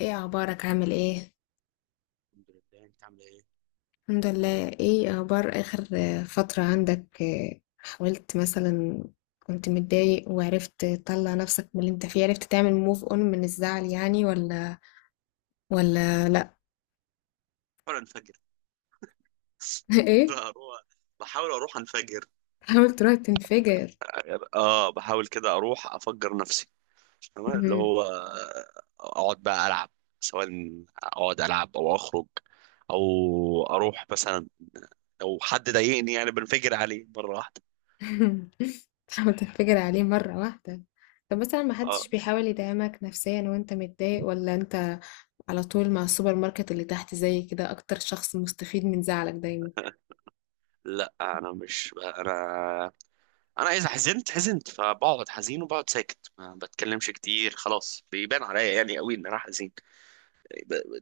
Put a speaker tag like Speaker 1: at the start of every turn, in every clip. Speaker 1: ايه اخبارك؟ عامل ايه؟
Speaker 2: الحمد لله، انت عامله ايه؟
Speaker 1: الحمد لله. ايه اخبار اخر فترة عندك، حاولت مثلا، كنت متضايق وعرفت تطلع نفسك من اللي انت فيه، عرفت تعمل موف اون من الزعل يعني، ولا لا.
Speaker 2: بحاول انفجر.
Speaker 1: ايه؟
Speaker 2: بروح. بحاول اروح انفجر.
Speaker 1: حاول تروح تنفجر.
Speaker 2: اه، بحاول كده اروح افجر نفسي. تمام، اللي
Speaker 1: مهم.
Speaker 2: هو اقعد بقى العب، سواء اقعد العب او اخرج، او اروح مثلا لو حد ضايقني يعني بنفجر عليه مره واحده.
Speaker 1: تحاول تنفجر عليه مرة واحدة. طب مثلا ما حدش
Speaker 2: اه.
Speaker 1: بيحاول يدعمك نفسيا وانت متضايق، ولا انت على طول مع السوبر ماركت اللي تحت زي كده اكتر شخص مستفيد من زعلك دايما؟
Speaker 2: لا، انا مش انا. انا اذا حزنت حزنت، فبقعد حزين وبقعد ساكت، ما بتكلمش كتير، خلاص بيبان عليا يعني قوي ان انا حزين.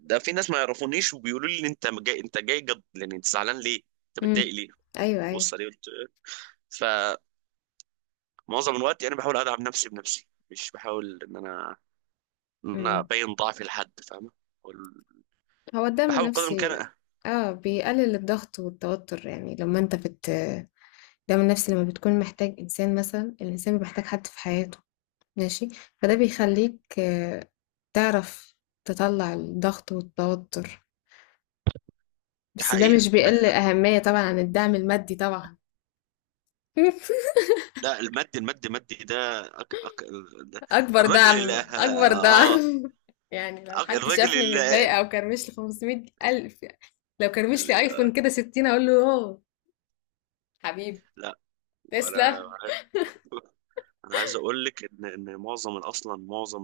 Speaker 2: ده في ناس ما يعرفونيش وبيقولوا لي انت جاي انت جاي جد، يعني انت زعلان ليه؟ انت
Speaker 1: امم.
Speaker 2: متضايق ليه؟
Speaker 1: ايوه، ايوه.
Speaker 2: بص عليه قلت. فمعظم الوقت يعني بحاول ادعم نفسي بنفسي، مش بحاول ان انا ان انا
Speaker 1: امم.
Speaker 2: ابين ضعفي لحد، فاهمه. وال-
Speaker 1: هو الدعم
Speaker 2: بحاول قدر الامكان.
Speaker 1: النفسي، اه، بيقلل الضغط والتوتر، يعني لما انت بت، الدعم النفسي لما بتكون محتاج انسان، مثلا الانسان بيبقى محتاج حد في حياته. ماشي. فده بيخليك، تعرف، تطلع الضغط والتوتر.
Speaker 2: دي
Speaker 1: بس ده
Speaker 2: حقيقه
Speaker 1: مش بيقل أهمية طبعا عن الدعم المادي طبعا.
Speaker 2: لا، المد ده، ده
Speaker 1: اكبر
Speaker 2: الراجل اللي
Speaker 1: دعم، اكبر
Speaker 2: اه
Speaker 1: دعم. يعني لو
Speaker 2: أك-
Speaker 1: حد
Speaker 2: الراجل
Speaker 1: شافني
Speaker 2: اللي
Speaker 1: متضايقة
Speaker 2: يعني،
Speaker 1: او كرمش لي 500 الف، لو كرمش لي
Speaker 2: آه،
Speaker 1: ايفون كده 60 اقول له: اوه حبيبي،
Speaker 2: لا. انا
Speaker 1: تسلا.
Speaker 2: انا عايز اقول لك ان معظم، اصلا معظم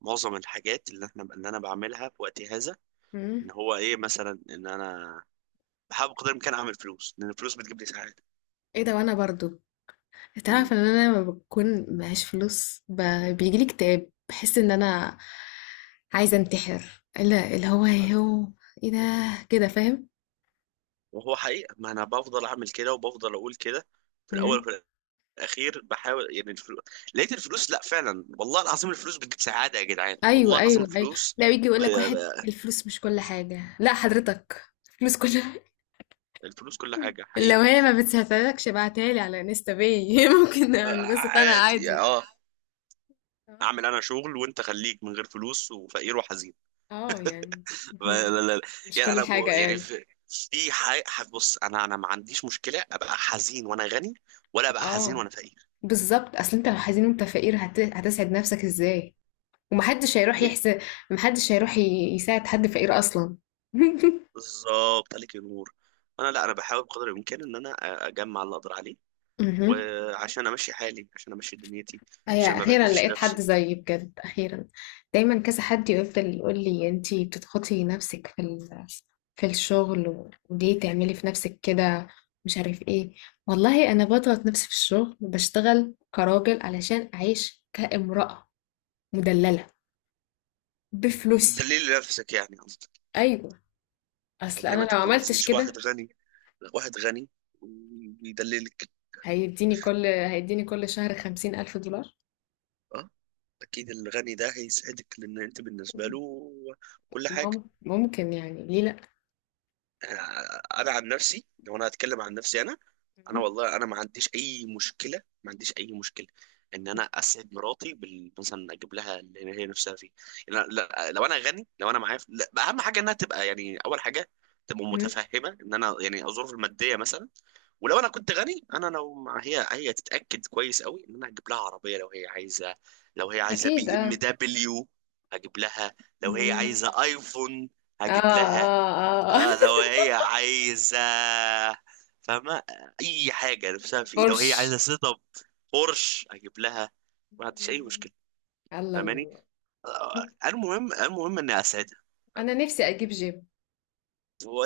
Speaker 2: معظم الحاجات اللي انا بعملها في وقتي هذا، ان
Speaker 1: مم.
Speaker 2: هو ايه مثلا ان انا بحاول بقدر الامكان اعمل فلوس، لان الفلوس بتجيب لي سعاده.
Speaker 1: ايه ده؟ وانا برضو،
Speaker 2: مم.
Speaker 1: تعرف ان انا لما بكون معيش فلوس ب، بيجي لي اكتئاب، بحس ان انا عايزه انتحر، لا اللي هو ايه، هو ايه ده، كده؟ فاهم.
Speaker 2: وهو حقيقه ما انا بفضل اعمل كده وبفضل اقول كده، في الاول
Speaker 1: مم.
Speaker 2: وفي الاخير بحاول يعني الفلوس. لقيت الفلوس، لا فعلا، والله العظيم الفلوس بتجيب سعاده يا جدعان، والله
Speaker 1: ايوه،
Speaker 2: العظيم
Speaker 1: ايوه، ايوه.
Speaker 2: الفلوس.
Speaker 1: لا، يجي يقول
Speaker 2: ب-
Speaker 1: لك واحد
Speaker 2: ب-
Speaker 1: الفلوس مش كل حاجه، لا حضرتك، الفلوس كل.
Speaker 2: الفلوس كل حاجه
Speaker 1: لو
Speaker 2: حقيقه.
Speaker 1: هي ما بتساعدكش ابعتها لي على انستا، باي. ممكن
Speaker 2: آه،
Speaker 1: انبسط انا
Speaker 2: عادي،
Speaker 1: عادي.
Speaker 2: اه.
Speaker 1: اه.
Speaker 2: اعمل انا شغل وانت خليك من غير فلوس وفقير وحزين.
Speaker 1: آه، يعني.
Speaker 2: لا،
Speaker 1: مم.
Speaker 2: لا، لا.
Speaker 1: مش
Speaker 2: يعني
Speaker 1: كل
Speaker 2: انا
Speaker 1: حاجه
Speaker 2: يعني،
Speaker 1: قال.
Speaker 2: في بص، انا ما عنديش مشكله ابقى حزين وانا غني، ولا ابقى حزين
Speaker 1: اه،
Speaker 2: وانا فقير.
Speaker 1: بالظبط، اصل انت لو حزين وانت فقير هتسعد نفسك ازاي؟ ومحدش هيروح
Speaker 2: مي-
Speaker 1: يحسن، محدش هيروح يساعد حد فقير اصلا.
Speaker 2: بالظبط، عليك النور. انا لا انا بحاول بقدر الامكان ان انا اجمع اللي اقدر عليه،
Speaker 1: مهم.
Speaker 2: وعشان امشي حالي، عشان امشي دنيتي،
Speaker 1: هي
Speaker 2: عشان ما
Speaker 1: اخيرا
Speaker 2: بهدلش
Speaker 1: لقيت حد
Speaker 2: نفسي.
Speaker 1: زيي، بجد اخيرا. دايما كذا حد يفضل يقول لي: انتي بتضغطي نفسك في الشغل، وليه تعملي في نفسك كده، مش عارف ايه. والله انا بضغط نفسي في الشغل، بشتغل كراجل علشان اعيش كامرأة مدللة بفلوسي.
Speaker 2: دليل نفسك يعني، قصدي.
Speaker 1: ايوه.
Speaker 2: طب
Speaker 1: اصل
Speaker 2: ليه
Speaker 1: انا
Speaker 2: ما
Speaker 1: لو عملتش
Speaker 2: تتجوزيش واحد
Speaker 1: كده،
Speaker 2: غني؟ لا، واحد غني ويدللك.
Speaker 1: هيديني كل شهر 50000 دولار.
Speaker 2: اه، اكيد الغني ده هيسعدك، لان انت بالنسبه له كل حاجه.
Speaker 1: ممكن، يعني ليه لأ.
Speaker 2: آه، انا عن نفسي، لو انا هتكلم عن نفسي، انا انا
Speaker 1: مم.
Speaker 2: والله انا ما عنديش اي مشكله، ما عنديش اي مشكله ان انا اسعد مراتي مثلا اجيب لها اللي هي نفسها فيه. لا، لا، لو انا غني، لو انا معايا لا، بقى اهم حاجه انها تبقى، يعني اول حاجه، تبقى
Speaker 1: مم.
Speaker 2: متفهمه ان انا يعني الظروف الماديه مثلا. ولو انا كنت غني، انا هي تتاكد كويس قوي ان انا هجيب لها عربيه لو هي عايزه. لو هي عايزه
Speaker 1: أكيد
Speaker 2: بي ام
Speaker 1: اه.
Speaker 2: دبليو هجيب لها. لو هي
Speaker 1: مم.
Speaker 2: عايزه ايفون
Speaker 1: اه،
Speaker 2: هجيب لها.
Speaker 1: اه، اه.
Speaker 2: آه، لو هي عايزة، فاهمة، أي حاجة نفسها في. لو هي
Speaker 1: بورش.
Speaker 2: عايزة سيت أب بورش أجيب لها، ما عنديش أي
Speaker 1: مم.
Speaker 2: مشكلة،
Speaker 1: الله
Speaker 2: فاهماني.
Speaker 1: الله.
Speaker 2: آه، المهم إني أسعدها،
Speaker 1: أنا
Speaker 2: فاهمة؟
Speaker 1: نفسي أجيب جيم،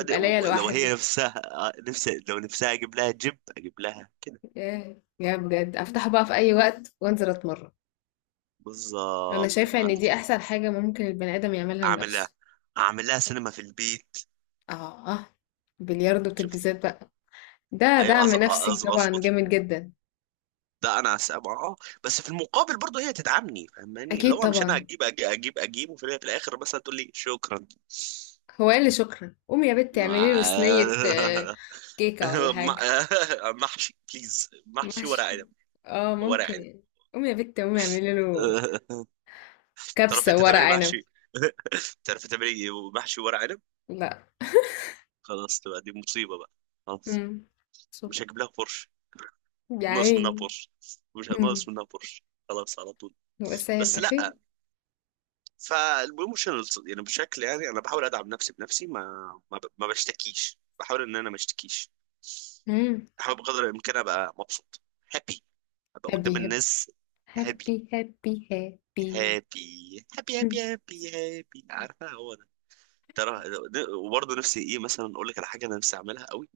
Speaker 1: يبقى ليا
Speaker 2: لو هي
Speaker 1: لوحدي.
Speaker 2: نفسها، لو نفسها، أجيب لها جيب، أجيب لها كده.
Speaker 1: ياه، يا بجد، أفتحه بقى في أي وقت وأنزل أتمرن. أنا
Speaker 2: بالظبط،
Speaker 1: شايفة
Speaker 2: ما
Speaker 1: إن دي
Speaker 2: عنديش.
Speaker 1: أحسن حاجة ممكن البني آدم يعملها
Speaker 2: أعمل لها
Speaker 1: لنفسه.
Speaker 2: أعمل لها سينما في البيت،
Speaker 1: اه، اه. بلياردو
Speaker 2: شفت.
Speaker 1: وتلفزيون بقى. ده
Speaker 2: أيوة،
Speaker 1: دعم
Speaker 2: أظ-
Speaker 1: نفسي
Speaker 2: أظ-
Speaker 1: طبعا
Speaker 2: أظبط
Speaker 1: جامد جدا.
Speaker 2: ده انا بس في المقابل برضه هي تدعمني، فاهماني، اللي
Speaker 1: أكيد
Speaker 2: هو مش انا
Speaker 1: طبعا.
Speaker 2: اجيب اجيب اجيب، أجيب وفي الاخر مثلا تقول لي شكرا.
Speaker 1: هو قال لي شكرا، قومي يا بنت اعملي له صينية
Speaker 2: مع- مع-
Speaker 1: كيكة ولا حاجة.
Speaker 2: محشي، بليز، محشي ورق
Speaker 1: ماشي.
Speaker 2: عنب.
Speaker 1: اه
Speaker 2: ورق
Speaker 1: ممكن
Speaker 2: عنب.
Speaker 1: يعني. قومي يا بنت، قومي اعملي له
Speaker 2: تعرف
Speaker 1: كبسة
Speaker 2: انت
Speaker 1: ورق
Speaker 2: تعملي
Speaker 1: عنب.
Speaker 2: محشي؟ تعرف تعملي محشي ورق عنب؟
Speaker 1: لا.
Speaker 2: خلاص، تبقى دي مصيبة بقى، خلاص.
Speaker 1: امم. شوف.
Speaker 2: مش هجيب لها بورش،
Speaker 1: يا
Speaker 2: ناقص منها
Speaker 1: عيني.
Speaker 2: بورش، مش ناقص
Speaker 1: امم.
Speaker 2: منها بورش، خلاص، على طول.
Speaker 1: بس
Speaker 2: بس
Speaker 1: هيبقى خير.
Speaker 2: لا، فالبروموشنال يعني بشكل يعني انا بحاول ادعم نفسي بنفسي، ما بشتكيش، بحاول ان انا ما اشتكيش،
Speaker 1: امم.
Speaker 2: بحاول بقدر الامكان ابقى مبسوط، هابي، ابقى
Speaker 1: هابي،
Speaker 2: قدام
Speaker 1: هابي،
Speaker 2: الناس هابي،
Speaker 1: هابي، هابي، هابي.
Speaker 2: هابي، هابي، هابي، هابي، هابي، عارفه هو ده، ترى. وبرضه نفسي ايه مثلا، اقول لك على حاجه انا نفسي اعملها قوي،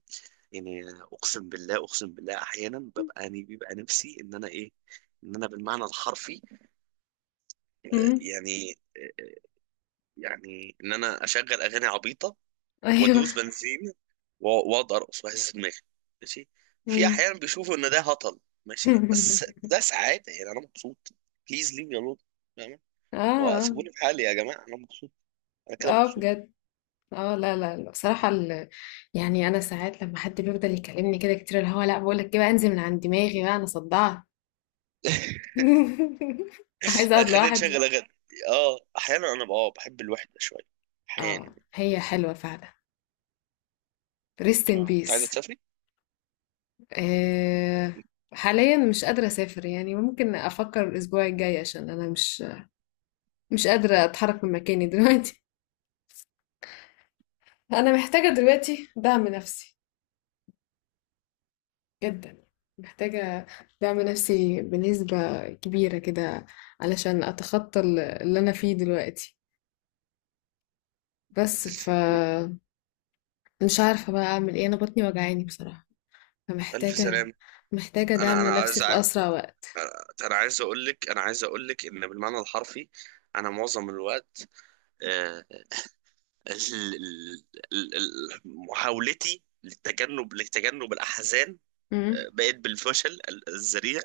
Speaker 2: يعني، اقسم بالله، اقسم بالله، احيانا ببقى، يعني بيبقى نفسي ان انا ايه، ان انا بالمعنى الحرفي
Speaker 1: امم.
Speaker 2: يعني يعني ان انا اشغل اغاني عبيطه
Speaker 1: ايوه.
Speaker 2: وادوس بنزين، و- واقعد ارقص واهز دماغي، ماشي، في
Speaker 1: امم.
Speaker 2: احيانا بيشوفوا ان ده هطل، ماشي، بس ده سعاده، يعني انا مبسوط، بليز ليف مي الون، فاهم،
Speaker 1: اه،
Speaker 2: وسيبوني في حالي يا جماعه، انا مبسوط، انا
Speaker 1: اه.
Speaker 2: كده
Speaker 1: آه،
Speaker 2: مبسوط.
Speaker 1: بجد. اه، لا لا لا، بصراحة يعني انا ساعات لما حد بيفضل يكلمني كده كتير، اللي هو لا بقول لك بقى انزل من عند دماغي بقى، انا صدعت. عايزة اقعد
Speaker 2: خلينا
Speaker 1: لوحدي.
Speaker 2: نشغل اغاني. اه، احيانا انا بقى بحب الوحده شويه، احيانا.
Speaker 1: اه هي حلوة فعلا، ريست ان
Speaker 2: اه، انت عايزه
Speaker 1: بيس.
Speaker 2: تسافري؟
Speaker 1: آه. حاليا مش قادرة اسافر، يعني ممكن افكر الاسبوع الجاي، عشان انا مش قادرة اتحرك من مكاني دلوقتي. انا محتاجة دلوقتي دعم نفسي جدا. محتاجة دعم نفسي بنسبة كبيرة كده، علشان أتخطى اللي أنا فيه دلوقتي. بس ف، مش عارفة بقى أعمل إيه، أنا بطني وجعاني بصراحة،
Speaker 2: ألف
Speaker 1: فمحتاجة،
Speaker 2: سلام.
Speaker 1: محتاجة
Speaker 2: أنا
Speaker 1: دعم
Speaker 2: أنا
Speaker 1: نفسي
Speaker 2: عايز
Speaker 1: في
Speaker 2: أ-
Speaker 1: أسرع وقت.
Speaker 2: أنا عايز أقول لك أنا عايز أقول لك إن بالمعنى الحرفي أنا معظم الوقت، آه، ال- محاولتي لتجنب الأحزان،
Speaker 1: امم.
Speaker 2: بقت بالفشل الذريع.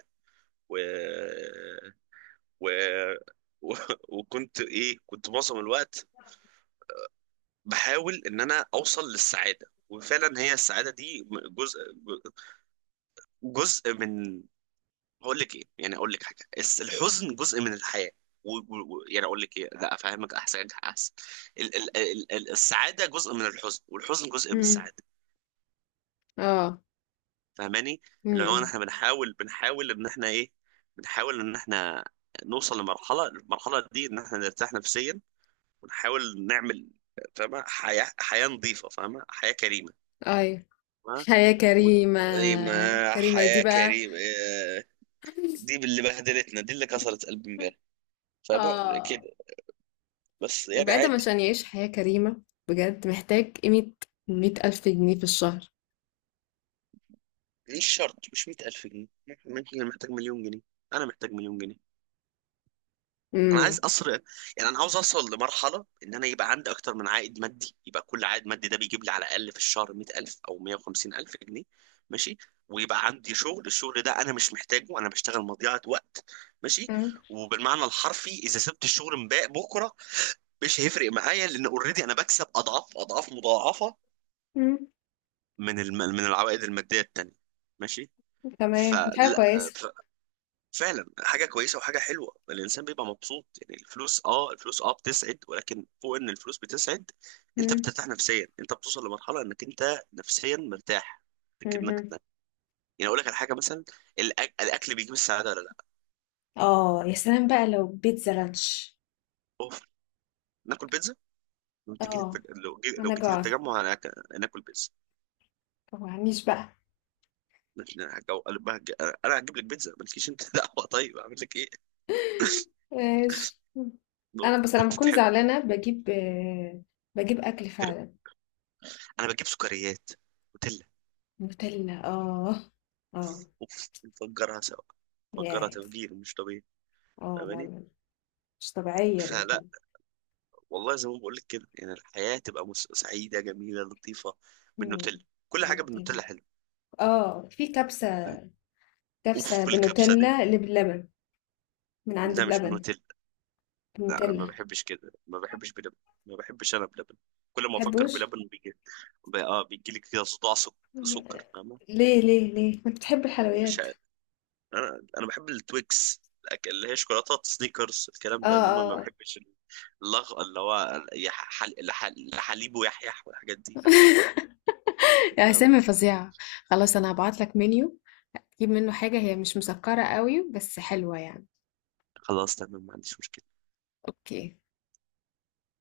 Speaker 2: و... و... و... وكنت إيه كنت معظم الوقت بحاول إن أنا أوصل للسعادة، وفعلا هي السعادة دي جزء جزء من، هقول لك إيه يعني، أقول لك حاجة، الحزن جزء من الحياة، و... و... يعني أقول لك إيه، لا، أفهمك أحسن، أحسن السعادة جزء من الحزن، والحزن جزء من
Speaker 1: امم.
Speaker 2: السعادة،
Speaker 1: اه.
Speaker 2: فاهماني، اللي هو
Speaker 1: امم.
Speaker 2: احنا بنحاول، ان احنا ايه، بنحاول ان احنا نوصل لمرحله، المرحله دي ان احنا نرتاح نفسيا، ونحاول نعمل، فاهمه، حياه نظيفه، فاهمه، حياه كريمه،
Speaker 1: أي.
Speaker 2: فاهمه.
Speaker 1: حياة
Speaker 2: و...
Speaker 1: كريمة.
Speaker 2: ايه ما
Speaker 1: كريمة دي
Speaker 2: حياه
Speaker 1: بقى.
Speaker 2: كريمه إيه، دي اللي بهدلتنا، دي اللي كسرت قلبي امبارح، فبقى
Speaker 1: اه.
Speaker 2: كده، بس يعني
Speaker 1: البني آدم
Speaker 2: عادي.
Speaker 1: عشان يعيش حياة كريمة، بجد محتاج قيمة 100000 جنيه في الشهر.
Speaker 2: مش شرط، مش 100,000 جنيه، ممكن محتاج مليون جنيه، انا محتاج مليون جنيه، انا عايز
Speaker 1: امم.
Speaker 2: اصل يعني انا عاوز اوصل لمرحله ان انا يبقى عندي اكتر من عائد مادي، يبقى كل عائد مادي ده بيجيب لي على الاقل في الشهر 100,000 او 150,000 جنيه، ماشي، ويبقى عندي شغل، الشغل ده انا مش محتاجه، انا بشتغل مضيعه وقت، ماشي، وبالمعنى الحرفي اذا سبت الشغل امبارح بكره مش هيفرق معايا، لان اوريدي انا بكسب اضعاف اضعاف مضاعفه
Speaker 1: مم.
Speaker 2: من العوائد الماديه التانيه، ماشي.
Speaker 1: تمام، دي حاجة
Speaker 2: فلا،
Speaker 1: كويسة.
Speaker 2: فعلا حاجه كويسه وحاجه حلوه، الانسان بيبقى مبسوط، يعني الفلوس بتسعد، ولكن فوق ان الفلوس بتسعد، انت
Speaker 1: مم.
Speaker 2: بترتاح نفسيا، انت بتوصل لمرحله انك انت نفسيا مرتاح، لكنك
Speaker 1: مهم.
Speaker 2: انك، يعني اقول لك على حاجه مثلا، الاكل بيجيب السعاده ولا لا؟
Speaker 1: اه يا سلام بقى لو بيتزا لانش.
Speaker 2: اوف، ناكل بيتزا، لو تجي،
Speaker 1: اه
Speaker 2: لو
Speaker 1: انا
Speaker 2: جيتي
Speaker 1: جوعت.
Speaker 2: للتجمع، انا ناكل بيتزا،
Speaker 1: معنيش بقى.
Speaker 2: مش- انا هجو- هج- أنا هجيب لك بيتزا مالكيش انت، دعوه، طيب اعمل لك ايه؟
Speaker 1: ماشي. انا بس لما بكون
Speaker 2: بتتحب
Speaker 1: زعلانة بجيب اكل
Speaker 2: كده.
Speaker 1: فعلا.
Speaker 2: انا بجيب سكريات، نوتيلا،
Speaker 1: نوتيلا، اه. اه.
Speaker 2: اوف، نفجرها سوا، نفجرها
Speaker 1: ياي.
Speaker 2: تفجير مش طبيعي،
Speaker 1: اه لا،
Speaker 2: فاهماني.
Speaker 1: لا. مش طبيعية
Speaker 2: فلا،
Speaker 1: النوتيلا.
Speaker 2: والله زي ما بقول لك كده، يعني الحياه تبقى سعيده، جميله، لطيفه،
Speaker 1: مم.
Speaker 2: بالنوتيلا، كل حاجه
Speaker 1: النوتيلا.
Speaker 2: بالنوتيلا حلوه.
Speaker 1: اه في كبسة، كبسة
Speaker 2: اوف، الكبسه دي،
Speaker 1: بالنوتيلا، اللي باللبن من عند
Speaker 2: لا، مش
Speaker 1: بلبن.
Speaker 2: بالنوتيلا. لا، انا
Speaker 1: بالنوتيلا.
Speaker 2: ما بحبش كده، ما بحبش بلبن، ما بحبش انا بلبن، كل ما افكر
Speaker 1: تحبوش؟
Speaker 2: بلبن بيجي، بيجي لي كده صداع، سكر، فاهمه.
Speaker 1: ليه؟ ليه ما بتحب
Speaker 2: مش
Speaker 1: الحلويات؟
Speaker 2: عارف. انا بحب التويكس، اللي هي شوكولاتات سنيكرز الكلام
Speaker 1: اه،
Speaker 2: ده، انما ما
Speaker 1: اه.
Speaker 2: بحبش اللي هو لحليب ويحيح والحاجات دي، لا،
Speaker 1: يا
Speaker 2: فاهمه.
Speaker 1: اسامي فظيعة. خلاص، انا هبعت لك منيو، تجيب منه حاجة هي مش مسكرة قوي بس حلوة يعني.
Speaker 2: خلاص، تمام، ما عنديش مشكله
Speaker 1: اوكي.